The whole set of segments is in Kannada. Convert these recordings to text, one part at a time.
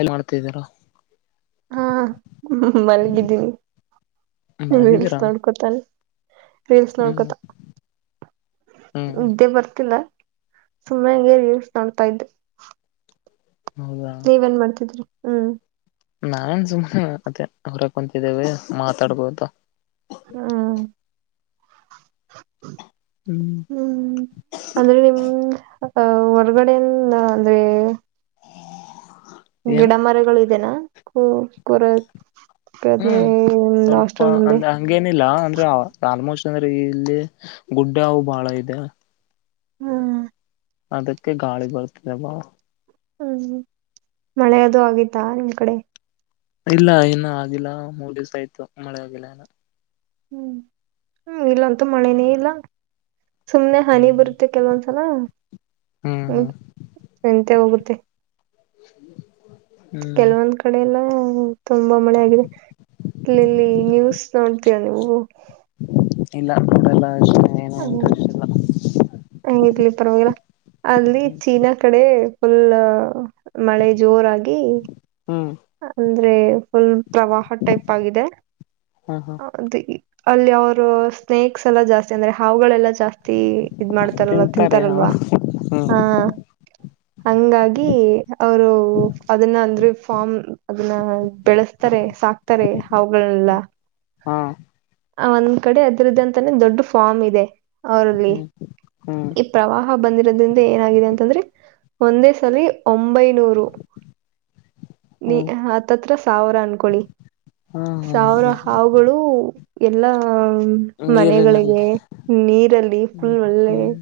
ಏನ್ ಮಾಡ್ತಿದ್ದೀರು. ಹಾ ಹ ಮಲಗಿದ್ದೀನಿ. ನೀ ರೀಲ್ಸ್ ಮಲಗಿದ್ದೀರಾ ನೋಡ್ಕೊತ ರೀಲ್ಸ್ ಹ್ಮ್ ನೋಡ್ಕೋತ. ಹ್ಮ್ ನೀದ್ದೆ ಬರ್ತಿಲ್ಲ ಸುಮ್ಮನೆ ಹಂಗೆ ರಿಲ್ಸ ನೋಡ್ತಾ ಇದ್ದೆ. ಹೌದಾ ನೀವ ಎನ್ ಮಾಡ್ತಿದ್ರಿ ಹ್ಮ್. ನಾನ್ ಸುಮ್ಮನೆ ಅದೆ ಹೊರಗ ಕುಂತಿದ್ದೇವೆ ಮಾತಾಡ್ಬೋ ಅಂತ. ಹ್ಮ್. ಹ್ಮ್. ಹ್ಮ್ ಅಂದ್ರೆ ನಿಮ್ ಅ ಹೊರ್ಗಡೆನ್ ಅಂದ್ರೆ. ಏನು ಗಿಡ ಮರಗಳು ಇದೆನಾ ಕೊರ ಕುರಕೆ. ಪ್ಪದ ಹ್ಮ್ ಲಾಸ್ಟ ಸ್ವಲ್ಪ ರುಮ ಮುಂದೆ. ಅಂದ್ರೆ ಹಂಗೇನಿಲ್ಲ ಅಂದ್ರೆ ಆಲ್ಮೋಸ್ಟ್ ಅಂದ್ರೆ ಇಲ್ಲಿ ಗುಡ್ಡ ಹವು ಬಾಳ ಇದೆ. ಹ್ಮ್ ಅದಕ್ಕೆ ಗಾಳಿ ಬರ್ತದೆ ಬಾಲ. ಹ್ಮ್ ಮಳೆ ಅದು ಆಗೀತಾ ನಿಮ್ ಕಡೆ. ಇಲ್ಲ ಇನ್ನು ಆಗಿಲ್ಲ ಮೂರ್ ದಿವ್ಸ ಆಯ್ತು ಮಳೆ ಆಗಿಲ್ಲ ಇನ್ನೂ. ಹ್ಮ್ ಹ್ಮ್ ಇಲ್ಲಂತೂ ಮಳೆನೇ ಇಲ್ಲ. ಸುಮ್ನೆ ಹನಿ ಹ್ಮ್ ಬರುತ್ತೆ ಕೆಲವೊಂದ್ಸಲ ಹ್ಮ್ ಹ್ಮ. ಹ್ಮ್ ನಿಂತೆ ಹೋಗುತ್ತೆ. [inaudible] ಕೆಲವೊಂದ ಕ ಕಡೆ ಎಲ್ಲ ತುಂಬಾ ಮಳೆ ಆಗಿದೆ ಇಲ್ಲಿಲ್ಲಿ ನ್ಯೂಸ್ ನೋಡ್ತೀಯಾ ನೀವು. ಇಲ್ಲ ನೋಡಲ್ಲ ಅಷ್ಟೊಂದ ಏನು ಇಂಟರೆಸ್ಟ್ ಇಲ್ಲ. ಇರ್ಲಿ ಪರವಾಗಿಲ್ಲ ಅಲ್ಲಿ ಚೀನಾ ಕಡೆ. ಫುಲ್ ಮಳೆ ಜೋರಾಗಿ. ಹ್ಮ್. ಅಂದ್ರೆ ಫುಲ್ ಪ್ರವಾಹ ಟೈಪ್ ಆಗಿದೆ. ಹಾ ಹಾ ಅದು ಅಲ್ಲಿ ಅವರು ಸ್ನೇಕ್ಸ್ ಎಲ್ಲ ಜಾಸ್ತಿ ಅಂದ್ರೆ ಹಾವುಗಳೆಲ್ಲ ಜಾಸ್ತಿ ಇದ್ ಮಾಡ್ತಾರಲ್ಲ ತಿಂತಾರೆ ಹಾ ತಿಂತಾರಲ್ವಾ ಹ್ಮ್ ಹಾ ಹಂಗಾಗಿ ಅವರು ಅದನ್ನ ಅಂದ್ರೆ ಫಾರ್ಮ್ ಅದನ್ನ ಬೆಳೆಸ್ತಾರೆ ಸಾಕ್ತಾರೆ ಅವುಗಳೆಲ್ಲ ಹಾ ಆ ಒಂದ್ ಕಡೆ ಅದರದ್ದ ಅಂತಾನೇ ದೊಡ್ಡ ಫಾರ್ಮ್ ಇದೆ ಅವರಲ್ಲಿ ಹ್ಮ್ ಹ್ಮ್ ಪ್ರವಾಹ ಬಂದಿರೋದ್ರಿಂದ ಏನಾಗಿದೆ ಅಂತಂದ್ರೆ ಒಂದೇ ಸಲಿ ಒಂಬೈನೂರು ನೀ ಹ್ಮ್ ಆತ್ತತ್ರ ಸಾವಿರ ಅನ್ಕೊಳ್ಳಿ ಹ್ಮ್ ಹ್ಮ್ ಸಾವಿರ ಹ್ಮ್ ಹಾವುಗಳು ಎಲ್ಲಾ ನೀರಿನಲ್ಲಿ ಮನೆಗಳಿಗೆ ನೀರಲ್ಲಿ ಹ್ಮ್ ಫುಲ್ ಒಳ್ಳೆ ಹ್ಮ್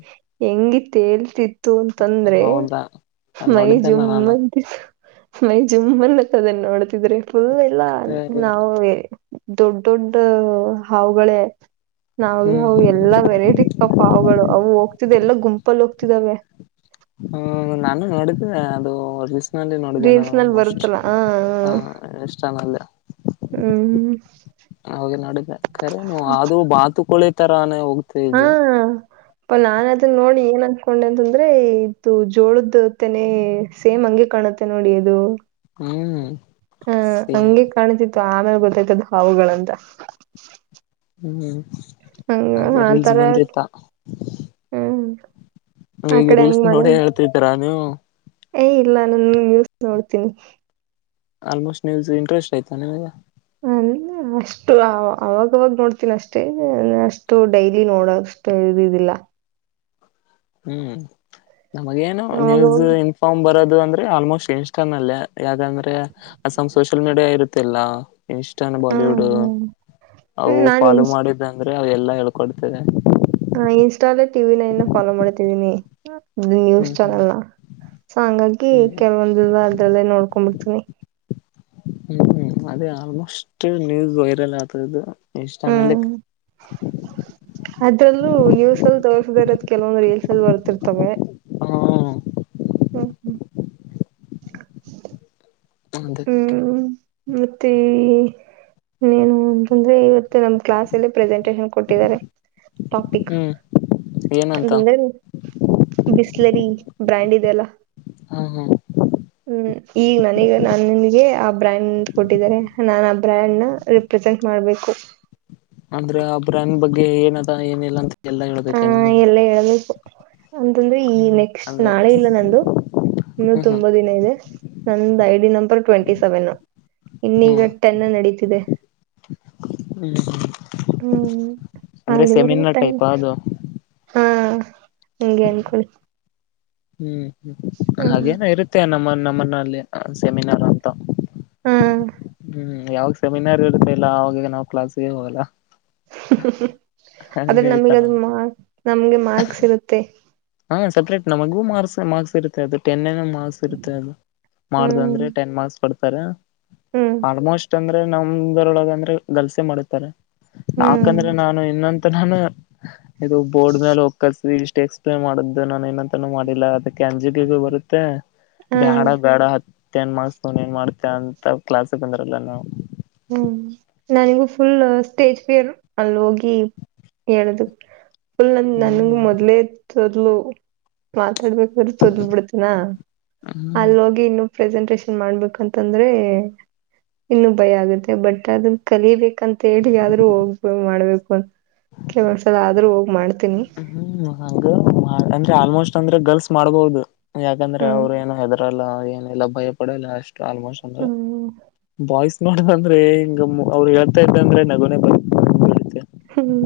ಹೆಂಗಿತ್ತೇಳ್ತಿತ್ತು ಅಂತಂದ್ರೆ ಹೌದಾ ಮೈ ನೋಡಿದ್ದೆ ನಾನು ಜುಮ್ಮನ್ ಮೈ ಜುಮ್ಮನ್ತ್ತದನ್ನ ನೋಡ್ತಿದ್ರೆ ಫುಲ್ ಎಲ್ಲ ಹ್ಮ್ ನಾವೇ ದೊಡ್ ದೊಡ್ಡ ಹಾವುಗಳೇ ನಾವೇ ಹ್ಮ್ ಎಲ್ಲಾ ವೆರೈಟಿ ಪಪ್ಪಾವುಗಳು ಅವು ಹೋಗ್ತಿದ ಎಲ್ಲ ಗುಂಪಲ್ಲಿ ಹೋಗ್ತಿದಾವೆ ಹ್ಮ ನಾನು ನೋಡಿದ್ದೇನೆ ಅದು ಸಿಸ್ಕ್ ನೋಡಿದೆೆ ನಾನು ರೀಲ್ಸ್ ನಲ್ಲಿ ಆಲ್ಮೋಸ್ಟ್ ಬರುತ್ತಲ್ಲ ಹ ಹ ಎಷ್ಟ ಚಾನಲ್ನಲ್ಲಿ ಹ್ಮ್ ಅವೆ ನೋಡಿದೆ ಖರೆೇನು ಆದೂ ಬಾತುಕಳಿತರಾನೇ ಹೋಗುತ್ತಿದು ಯಪ ನಾನ್ ಅದನ್ನ ನೋಡಿ ಏನ್ ಅನ್ಕೊಂಡೆ ಅಂತಂದ್ರೆ ಇದು ಜೋಳದತೇನೆ ಸೇಮ್ ಹಂಗೆ ಕಾಣುತ್ತೆ ನೋಡಿ ಅದು ಹ್ಮ್ ಹಾ ಸೇಮ್ ಹಂಗೆ ಕಾಣ್ತಿತ್ತು ಆಮೇಲೆ ಗೊತ್ತಾಯ್ತದ ಅದು ಹಾವುಗಳಂತ ಹ್ಮ್ ಹಂಗ ಅದೇ ರೀಲ್ಸ್ ಆತರ ಬಂದೈತ ಹ್ಮ್ ಆ ಹೀಗೆ ಕಡೆ ರೀಲ್ಸ್ ಹಂಗ್ ಮಾಡ ನೋಡ ಹೇಳ್ತಿದ್ದೀರ ನೀವು ಏ ಇಲ್ಲ ನನ್ ನ್ಯೂಸ್ ನೋಡ್ತೀನಿ ಆಲ್ಮೋಸ್ಟ್ ನ್ಯೂಸ್ ಇಂಟ್ರೆಸ್ಟ್ ಆಯತಾ ನಿಮಗೆ ಹ್ಮ್ ಅವಾಗವಾಗ ನೋಡ್ತೀನ ಅಷ್ಟೇ ಅಷ್ಟು ಡೈಲಿ ನೋಡೋಷ್ಟ ಇದಿಲ್ಲ ಹ್ಮ್ ನಮಗೇನು ನ್ಯೂಸ್ ಅವಾಗವಾಗ ಇ ಫ್ ಬರೋದು ಅಂದ್ರೆ ಆಲ್ಮೋಸ್ಟ್ ಇನ್ಸ್ಟಾ ಅಲ್ಲೇ ಯಾದಂದ್ರೆ ಅಸಮ್ ಸೋಷಿಯಲ್ ಮೀಡಿಯಾ ಇರುತ್ತಲ್ಲ ಇನ್ಸ್ಟಾನ ಹ್ಮ್ ಬಾಲಿವುಡ್ ಅವು ಹ್ಮ್ ನಾನ್ ಫಾಲೋ ಇನ್ಸ್ ಮಾಡಿದ್ದಂದ್ರೆ ಅವ ಎಲ್ಲಾ ಹೇಳ್ಕೊಡ್ತವೆ ಹಾ ಇನ್ಸ್ಟಾಲೆ ಟಿವಿನ ಇನ್ನ ಫಾಲೋ ಮಾಡ್ತಿದೀನಿ ಅದೇ ನ್ಯೂಸ್ ಹ್ಮ್ ಹ್ಮ್ ಚಾನೆಲ್ ನ ಸೊ ಹಂಗಾಗಿ ಹ್ಮ್ ಕೆಲವೊಂದು ಅದ್ರಲ್ಲೇ ನೋಡ್ಕೊಂಡ್ ಬಿಡ್ತೀನಿ ಹ್ಮ್ ಅದೇ ಆಲ್ಮೋಸ್ಟ್ ನ್ಯೂಸ್ ವೈರಲ್ ಆತದದು ಇನ್ಸ್ಟ ನಲ್ಲಿ ಹ್ಮ್ ಅದ್ರಲ್ಲೂ ನ್ಯೂಸ್ ಅಲ್ಲಿ ತೋರ್ಸದಿ ಇರೋದು ಕೆಲವಂದ್ ರೀಲ್ಸ್ ಅಲ್ಲಿ ಬರ್ತಿರ್ತವೆ ಹ್ಮ ಹ್ಮ ಹ್ಮ್ ನನಂದೆ ಹ್ಮ್ ಮತ್ತೆ ಯೇ ಇನ್ನೇನು ಅಂತಂದ್ರೆ ಇವತ್ತು ನಮ್ ಕ್ಲಾಸ್ ಲ್ಲಿ ಪ್ರೆಸೆಂಟಷನ್ ಕೊಟ್ಟಿದ್ದಾರೆ ಟಾಪಿಕ್ ಹ್ಮ್ ಏನಂತ ಅಂದೇನ ಬಿಸ್ಲರಿ ಬ್ರ್ಯಾಂಡ್ ಇದೆಲ್ಲ ಹಾ ಹ್ಮ್ ಹ್ಮ್ ಈಗ ನನಗ ನನ್ನ ನಿನ್ಗೆ ಆ ಬ್ರ್ಯಾಂಡ್ ಕೊಟ್ಟಿದ್ದಾರೆ ನಾನ್ ಆ ಬ್ರ್ಯಾಂಡ್ನ ರಿಪ್ರೆಸೆಂಟ್ ಮಾಡ್ಬೇಕು ಅಂದ್ರೆ ಅಬ್ರನ್ ಬಗ್ಗೆ ಏನದ ಏನಿಲ್ಲ ಅಂತ ಎಲ್ಲ ಹೇಳ್ಬೇಕೇ ನಿನ್ ಎ ಹೆಲ್ಪ್ ಅಂತಂದ್ರೆ ಈ ನೆಕ್ಸ್ಟ್ ಅಂದ್ರೆ ನಾಳೆ ನಂದು ಇನ್ನುೂ ಹ್ಮ್ ಹ್ಮ್ ತುಂಬಾ ದಿನ ಇದೆ ನಂದ್ I D number twenty seven ಹ್ಮ್ ಇನ್ನೀಗ ಟೆನ್ ನಡೀತಿದೆ ಹ್ಮ್ ಹ್ಮ್ ಅಂದ್ರೆ ಅಲ್ಲಿವರ್ಗು ಸೆಮಿನಾರ್ ಟೆನ್ ಟೈಪ್ ಅದು ಹಾಂ ಹಂಗೆ ಅನ್ಕೊಳ್ಳಿ ಹ್ಮ್ ಹ್ಮ್ ಹ್ಮ್ ಹಾಗೇನ ಇರುತ್ತೆ ನಮ್ಮ ನಮ್ಮನಲ್ಲಿ ಸೆಮಿನಾರ್ ಅಂತ ಹ್ಮ್ ಹ್ಮ್ ಯಾವಾಗ ಸೆಮಿನಾರ್ ಇರುತ್ತೆ ಇಲ್ಲ ಅವಾಗ ನಾವು ಕ್ಲಾಸ್ಗೆ ಹೋಗಲ್ಲ ಆದ್ರೆ ಹಂಗೆ ಐತ ನಮಗೆ ಅದು ನಮ್ದು ಮಾರ್ಕ್ ನಮ್ಗೆ ಮಾರ್ಕ್ಸ್ ಸಿಗುತ್ತೆ ಹಾ ಸಪ್ರೇಟ್ ನಮಗೂ ಮಾರ್ಕ್ಸ್ ಮಾರ್ಕ್ಸ್ ಇರುತ್ತೆ ಅದು ಟೆನ್ ಏನೊ ಮಾರ್ಕ್ಸ್ ಇರುತ್ತೆ ಅದು ಹ್ಮ್ ಮಾಡಂದ್ರೆ ಟೆನ್ ಮಾರ್ಸ್ತ ಕೊಡ್ತಾರೆ ಹ್ಮ್ ಆಲ್ಮೋಸ್ಟ್ ಅಂದ್ರ ನಮರೊಳಗೆ ಅಂದ್ರೆ ಗಲ್ಸೆ ಮಾಡುತ್ತಾರೆ ಯಾಕಂದ್ರೆ ನಾನು ಇನ್ನೊ ನಾನು ಇದು ಬೋರ್ಡ್ ಮೇಲೆ ಹೋಗ್ ಕಲ್ಸ ಇಷ್ಟ ಎಕ್ಸ್ಪ್ಲೇನ್ ಮಾಡಿದ್ದು ನಾನು ಏನಂತಾನ ಮಾಡಿಲ್ಲ ಅದಿಕ್ಕೆ ಕೆಂಜಿಟಿಗು ಬರುತ್ತೆ ಹಾ ಬ್ಯಾಡ ಬೇಡ ಹತ್ತ ಏನ್ ಮಾಡಸ್ತ ಏನ್ ಮಾಡ್ತ ಅಂತ ಕ್ಲಾಸ್ಕ್ಗೆ ಬಂದಿರಲ್ಲ ನಾವು ಹ್ಮ್ ನನಿಗೂ ಫುಲ್ ಸ್ಟೇಜ್ ಫಿಯರ್ರು ಅಲ್ಲಿ ಹೋಗಿ ಹೇಳದು ಫುಲ್ ನನ್ ನಂಗೆ ಹ್ಮ್ ಮೊದ್ಲೇ ತೊದ್ಲು ಮಾತಾಡ್ಬೇಕು ತೊದ್ಲು ಬಿಡ್ತನಾ ಹ್ಮ್ ಅಲ್ಲಿ ಹೋಗಿ ಇನ್ನು ಪ್ರೆಸೆಂಟೇಶನ್ ಮಾಡ್ಬೇಕಂತಂದ್ರೆ ಇನ್ನು ಭಯ ಆಗುತ್ತೆ. ಮತ್ತೆ ಬಟ್ ಅದ ಕಲಿಬೇಕಂತ ಹೇಳಿ ಆದ್ರು ಹೋಗ್ ಮಾಡ್ಬೇಕು ಅಂತ ಕೆಲವು ಒಂದ್ಸಲ ಆದ್ರೂ ಹೋಗಿ ಮಾಡ್ತೀನಿ. ಹ್ಮ್ ಹಂಗ ಅಂದ್ರೆ ಆಲ್ಮೋಸ್ಟ್ ಅಂದ್ರೆ ಗರ್ಲ್ಸ್ ಮಾಡ್ಬಹುದು ಯಾಕಂದ್ರೆ ಹ್ಮ್ ಅವರು ಏನು ಹೆದರ್ ಹೆದ್ರಲ್ಲ ಏನಲ್ಲ ಭಯ ಪಡಲ್ಲ ಅಷ್ಟು ಆಲ್ಮೋಸ್ಟ್ ಅಂದ್ರೆ ಹ್ಮ್ ಬಾಯ್ಸ್ ನೋಡಂದ್ರೆ ಹಿಂಗಮ್ಮ ಅವ್ರು ಹೇಳ್ತಾ ಇದ್ದಂದ್ರೆ ನಗುನೆ ಬರುತ್ತೆ ಹ್ಮ್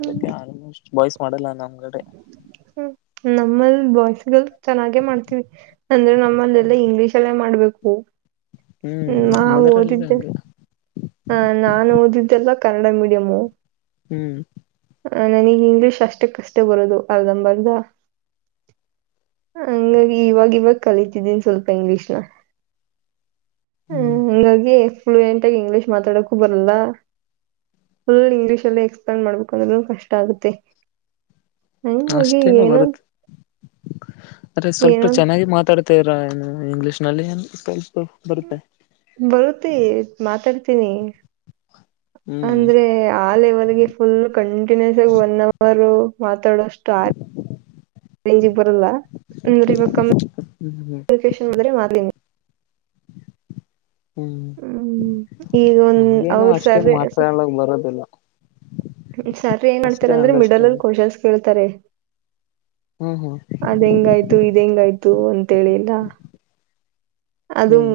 ಅದಕ್ಕೆ ಆಲ್ಮೋಸ್ಟ್ ಬಾಯ್ಸ್ ಮಾಡಲ್ಲ ನಮ್ಗಡೆ ಹ್ಮ ನಮ್ಮಲ್ಲಿ ಬಾಯ್ಸಗಲ್ ಚೆನ್ನಾಗೆ ಮಾಡ್ತೀವಿ ಅಂದ್ರೆ ನಮ್ಮಲ್ಲೆಲ್ಲಾ ಇಂಗ್ಲಿಷ್ ಇಂಗ್ಲಿಷ್ ಅಲ್ಲೆ ಮಾಡ್ಬೇಕು ಹ್ಮ ಹ್ಮ್ ನಾವು ನಮ್ಮದರಲ್ಲಿ ಓದಿದ್ದೆ ಹಂಗೆ ಹಾಂ ನಾನು ಓದಿದ್ದೆಲ್ಲ ಕನ್ನಡ ಮೀಡಿಯಮು. ಹ್ಮ್ ನನಿಗೆ ಇಂಗ್ಲೀಷ್ ಅಷ್ಟ ಕಷ್ಟ ಬರೊದು ಅರ್ಧಂಬರ್ಧ ಹಾಂಗಾಗಿ ಇವಾಗ ಇವಾಗ ಕಲಿತಿದ್ದೀನ್ ಸ್ವಲ್ಪ ಇಂಗ್ಲೀಷ್ನ ಹ್ಮ್ [unintelligible] ಫ್ಲಯಂಟ್ ಆಗಿ ಇಂಗ್ಲಿಷ್ ಮಾತಾಡಕೂ ಬರಲ್ಲ ಫುಲ್ ಇಂಗ್ಲೀಷ ಅಲ್ಲಿ ಎಕ್ಸ್ಪ್ಲೇನ್ ಮಾಡಬೇಕು ಅಂದ್ರೂ ಕಷ್ಟ ಆಗುತ್ತೆ ಹಂಗಾಗಿ ಅಷ್ಟೇನು ಏನೋ ಬರುತ್ತೆ ಅದ್ರೆ ಸ್ವಲ್ಪ ಏನೋ ಚೆನ್ನಾಗಿ ಮಾತಾಡ್ ತೆರ ಏನು ಇಂಗ್ಲೀಷ್ನಲ್ಲಿ [unintelligible] ಬರುತ್ತೆ ಬರುತ್ತೆ ಮಾತಾಡ್ತೀನಿ ಹ್ಮ್ ಅಂದ್ರೆ ಆ ಲೆವೆಲ್ಗೆ ಫುಲ್ ಕಂಟಿನ್ಯೂಸ್ ಆಗಿ ಒನ್ ಅವರ್ ಮಾತಾಡೋಷ್ಟು ಆ ರಂಜಿಗೆ ಬರಲ್ಲ ಅಂದ್ರೆ ಇವಾಗ ಹ್ಮ್ ಕಮ್ಯುನಿಕೇಷನ್ ಬಂದ್ರೆ [unintelligible] ಹ್ಮ್ ಹ್ಮ್ ಈಗ ಒಂದ್ ನಮಗೇನು ಅವ್ರ ಸರ್ ಅಷ್ಟೇನು ಮಾತಾಡ್ಕ್ ಬರೋದಿಲ್ಲ ಸರ್ ಏನ್ ಅಷ್ಟೇ ಮಾಡ್ತಾರೆ ಅಂದ್ರೆ ಮಿಡಲ್ ಅಲ್ಲಿ ಅಂಡರ್ಸ್ಟ್ಯಾಂಡ್ ಕ್ವಶನ್ಸ್ ಕೇಳ್ತಾರೆ ಹ್ಮ್ ಹ್ಮ್. ಅದೆಂಗಾಯ್ತು ಇದೆಂಗಾಯ್ತು ಅಂತೇಳಿಲ್ಲ. ಅದು. ಹ್ಮ್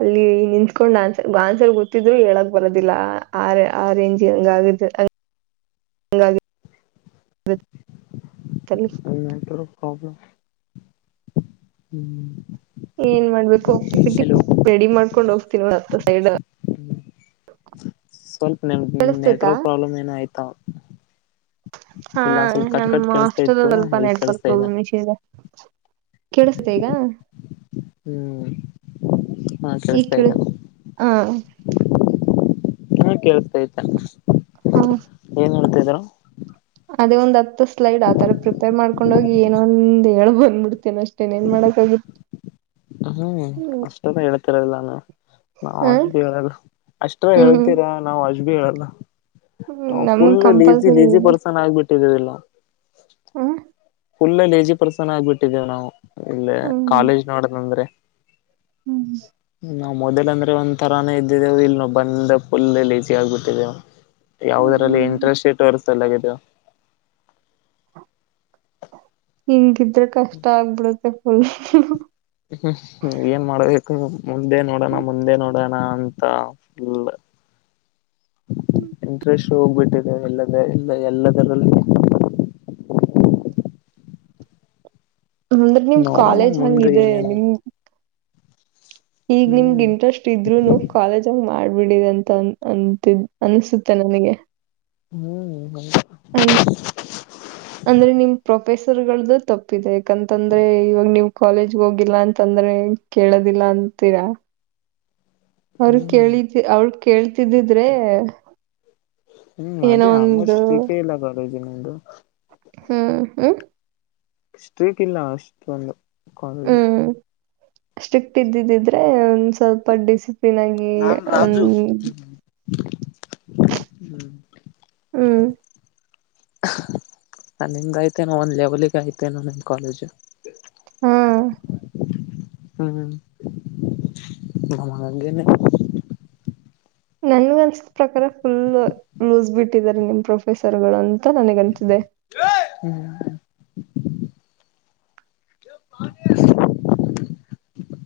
ಅಲ್ಲಿ ನಿಂತ್ಕೊಂಡ್ ಆನ್ಸರ್ ಆನ್ಸರ್ ಗೊತ್ತಿದ್ರು ಹೇಳಕ್ ಬರೋದಿಲ್ಲ ಆ ಆ ರೇಂಜ್ಗ್ ಹಂಗಾಗುತ್ತೆ. [unintelligible] ಹಂಗಾಗಿ. [unintelligible] [unintelligible] ಪ್ರಾಬ್ಲಮ್ ಹ್ಮ. ಏನ್ ಮಾಡ್ಬೇಕು ಒಕ್ಕಿ ಬಿಿಟ್ಟಿ ರೆಡಿ ಮಾಡ್ಕೊಂಡ್ ಹೋಗ್ತೀನ್ ಹತ್ತ ಸೈಡ್. ಸ್ವಲ್ಪ ನಿಮ್ ಕೇಳಿಸ್ತೈತಾ ನೆಟ್ವರ್ಕ್ ಪ್ರಾಬ್ಲಮ್ ಏನ ಅಯ್ತಾ. ಹಾ ನಮ್ಮ್ ಹಾಸ್ಟೇಲಲ್ಲಿ ಸ್ವಲ್ಪ ಈಗ ನೆಟ್ವರ್ಕ್ ಕೇಳಿಸ್ತಾ ಇದ ಪ್ರಾಬ್ಲಮ್ ಇಶ್ಯೂಸ್ ಇದೆ. ಕೇಳಿಸ್ತ ಈಗ. ಹ್ಮ್. ಹಾ ಈ ಕೇಳಿಸ್ತಾ ಕಡೆ ಇದ್ದ ಹಾ. ಇವಾಗ್ ಕೇಳುಸ್ತಾಯ್ತೆ. ಹಾ. ಏನ್ ಹೇಳ್ತಿರ. ಅದೇ ಒಂದ್ ಹತ್ತು ಸ್ಲೈಡ್ ಆತರ ಪ್ರಿಪೇರ್ ಮಾಡ್ಕೊಂಡ ಹೋಗಿ ಏನೊಂದ್ ಹೇಳ ಬಂದ್ಬಿಡ್ತೇನಷ್ಟೆ. ಟೇನ್ ಏನ್ ಮಾಡಕ್ಕಾಗುತ್. ಹ್ಮ್ ಅಷ್ಟನೆ ಹೇಳ್ತಿರಲಿಲ್ಲ. ನಾವ್ ಹ ಅಜ್ ಭಿ ಹೇಳಲ್ಲ ಅಷ್ಟ್ರ ಹ್ಮ್ ಹೇಳ್ತೀರಾ ನಾವು ಅಜ್ ಭಿ ಹೇಳಲ್ಲ. ನಾವು ನಮಗ್ ಫುಲ್ ಲೇಸಿ ಕಂಪಲ್ಸರಿ ಲೇಸಿ ಇದೆ ಪರ್ಸನ್ ಆಗ್ ಬಿಟ್ಟಿದೀವೆಲ್ಲಾ. ಹೂ. ಫುಲ್ ಲೇಜಿ ಪರ್ಸನ್ ಆಗ್ಬಿಟ್ಟಿದ್ದೇವೆ ನಾವು ಇಲ್ಲೇ ಹ್ಮ್ ಕಾಲೇಜ್ ನೋಡದಂದ್ರೆ. ಹ್ಮ್ ಹ್ಮ್. ನಾವು ಮೊದಲ್ ಅಂದ್ರೆ ಒಂದ್ ತರಾನೇ ಇದ್ದಿದ್ದೇವು ಇಲ್ಲಿ ನಾವು ಬಂದ ಫುಲ್ಲ್ ಲೇಸಿ ಆಗ್ಬಿಟ್ಟಿದ್ದೇವ. ಯಾವುದ್ರಲ್ಲಿ ಹ್ಮ್ ಇಂಟರೆಸ್ಟ್ ತೋರಿಸ್ತಿಲ್ಲ ವಿದೊ. ಹಿಂಗಿದ್ರೆ ಕಷ್ಟ ಆಗ್ಬಿಡತ್ತೆ ಫುಲ್. ಹ್ಮ್ ಏನ್ ಮಾಡ್ಬೇಕು ಮುಂದೆ ನೋಡೋಣ ಮುಂದೆ ನೋಡೋಣ ಅಂತ ಫುಲ್. ಇಂಟ್ರೆಸ್ ಹೋಗ್ಬಿಟ್ಟಿದೆ ಎಲ್ಲದ ಎಲ್ಲ ಎಲ್ಲದರಲ್ಲಿ. ಅಂದ್ರೆ ನಿಮ್ ನೋಡಮ್ಮ ಕಾಲೇಜ್ ಮುಂದೆ ಹಂಗಿದೆ ಏನೇನ ನಿಮ್. ಈಗ ನಿಮ್ಗ್ ಹ್ಮ್ ಇಂಟರೆಸ್ಟ್. ತ್ತಿದ್ರುನು ಕಾಲೇಜ್ಂಗ ಮಾಡ್ಬಿಡಿದೆ ಅಂತ ಅ ಅಂತ್ ಅಂತ್ ಅನ್ಸುತ್ತ ನಿಮಿಗೆ. ಹ್ಮ್. ಅಂದ್. ಹ. [unintelligible] ಅಂದ್ರೆ ನಿಮ್ ಪ್ರೊಫೆಸರ್ ಗಳ್ದು ತಪ್ಪಿದೆ ಯಾಕಂತಂದ್ರೆ ಇವಾಗ ನೀವು ಕಾಲೇಜಿಗೆ ಹೋಗಿಲ್ಲ ಅಂತಂದ್ರೆ. ಕೇಳೋದಿಲ್ಲ ಅಂತೀರಾ. ಅವ್ರ ಹ್ಮ್ ಕೇಳಿದ್ ಅವ್ಳ್ ಕೇಳ್ತಿದಿದ್ರೆ. ಹ್ಮ್ ಅದೇ ಆಲ್ಮೋಸ್ಟ್ [inaudible] ಕಜ ನಿಮ್ದು. ಹ್ಮ್ ಹ್ಮ. ಸ್ಟ್ರೀಟ್ ಇಲ್ಲ ಅಷ್ಟೊಂದು. ಕಾಲೇಜು ಹ್ಮ್ ಸ್ಟ್ರಿಕ್ಟ್ ಇದ್ದಿದ್ದಿದ್ರೆ ಒಂದ್ ಸ್ವಲ್ಪ ಡಿಸಿಪ್. ಲಿನ್ನಾಗಿ ನಾನ್ ಹಾಂ. ರಾಜು ಹ್ಮ್ ಹ್ಮ್. ಹ ನಿಮ್ಗೆಐ್ತನ ಒಂದು ಲೆವೆಲಿಗೆ ಆಯ್ತೆೇನೋ ನಿಮ್ಮ ಕಾಲೇಜು. ಹಾ [unintelligible] ನನಗೆ ಅನಿಸೋ ಪ್ರಕಾರ ಫುಲ್. ಲೂಸ್ ಬಿಟ್ಟಿದ್ದಾರೆ ನಿಮ್ ಪ್ರೊಫೆಸರ್ಗಳು ಅಂತ ನನಗ ಅನಿಸಿದೆ. [inaudible]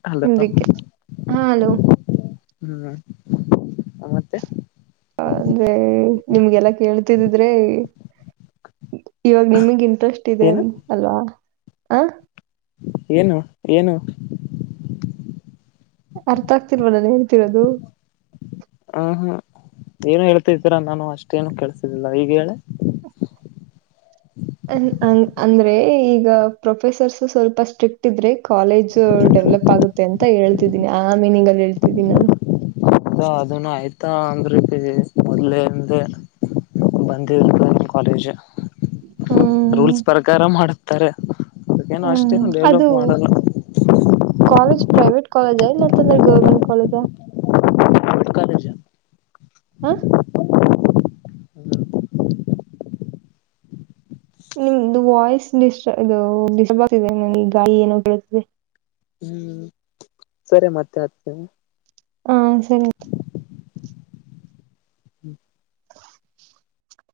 ಹಲೋ ಅದಕ್ಕೆ ಹಾ ಹಲೋ ಬ್ರೋ. [unintelligible] ಹ ಅಂದ್ರೆ ನಿಮ್ಗೆಲ್ಲಾ ಕೇಳ್ತಿದಿದ್ರೆ. ಇವಾಗ ನಿಮಗ್ ಇಂಟ್ರೆಸ್ಟ್ ಇದೆ ಏನು ಅಂತ ಅಲ್ವಾ ಹಾ. ಏನು ಏನು. ಅರ್ಥ ಆಗ್ತಿಲ್ವ ನಾನು ಹೇಳ್ತಿರೋದು. ಹುಹು ಏನು ಹೇಳ್ತಿದ್ದೀರಾ ನಾನು ಅಷ್ಟೇನು ಕೆಳ್ಸಿದಿಲ್ಲ ಈಗ ಹೇಳ ಅಂದ್ರೆ ಈಗ ಪ್ರೊಫೆಸರ್ಸ್ ಸ್ವಲ್ಪ ಸ್ಟ್ರಿಕ್ಟ್ ಇದ್ರೆ ಕಾಲೇಜ್ ಡೆವಲಪ್ ಆಗುತ್ತೆ. ಅಂತ ಹೇಳ್ತಿದ್ದೀನಿ ಹಾ ಮೀನಿಂಗ್ ಅಲ್ಲಿ ಹೇಳತಿದಿನಿ ನಾನು. ಅದನ್ನು ಆಯ್ತಾ ಒಂದು ರೀತಿ ಮೊದ್ಲೇ [unintelligible] ಬಂದಿಯಿಲ್ಲ ಕಾಲೇಜ್ ಹ್ಮ್ ರೂಲ್ಸ್ ಪ್ರಕಾರ ಮಾಡುತ್ತಾರೆ. ಏನು ಹ್ಮ್ ಅಷ್ಟೇನು ಅದು ಡೆವಲಪ್ ಮಾಡಲ್ಲ. ಕಾಲೇಜ್ ಪ್ರೈವೇಟ್ ಕಾಲೇಜ ಇಲ್ಲ ಅಂತದ್ರೆ ಗವರ್ಮೆಂಟ್ ಕಾಲೇಜಾ. ಕಾಲೇಜ್ ಹಾ. ಹ್ಮ್ ನಿಮ್ದು ವಾಯ್ಸ್ ಡಿಸ್ಟ ಇದು ಡಿಸ್ಟರ್ನ್ ಆಗ್ತಿದೆ ಗಾಳಿ ಏನೋ ಕೇಳಿಸ್ತಿದೆ. [inaudible] ಸರಿ ಮತ್ತೆ ಹಚ್ಚಿತೀನಿ. ಹಾ ಸರಿ ಆಯ್ತು. [unintelligible]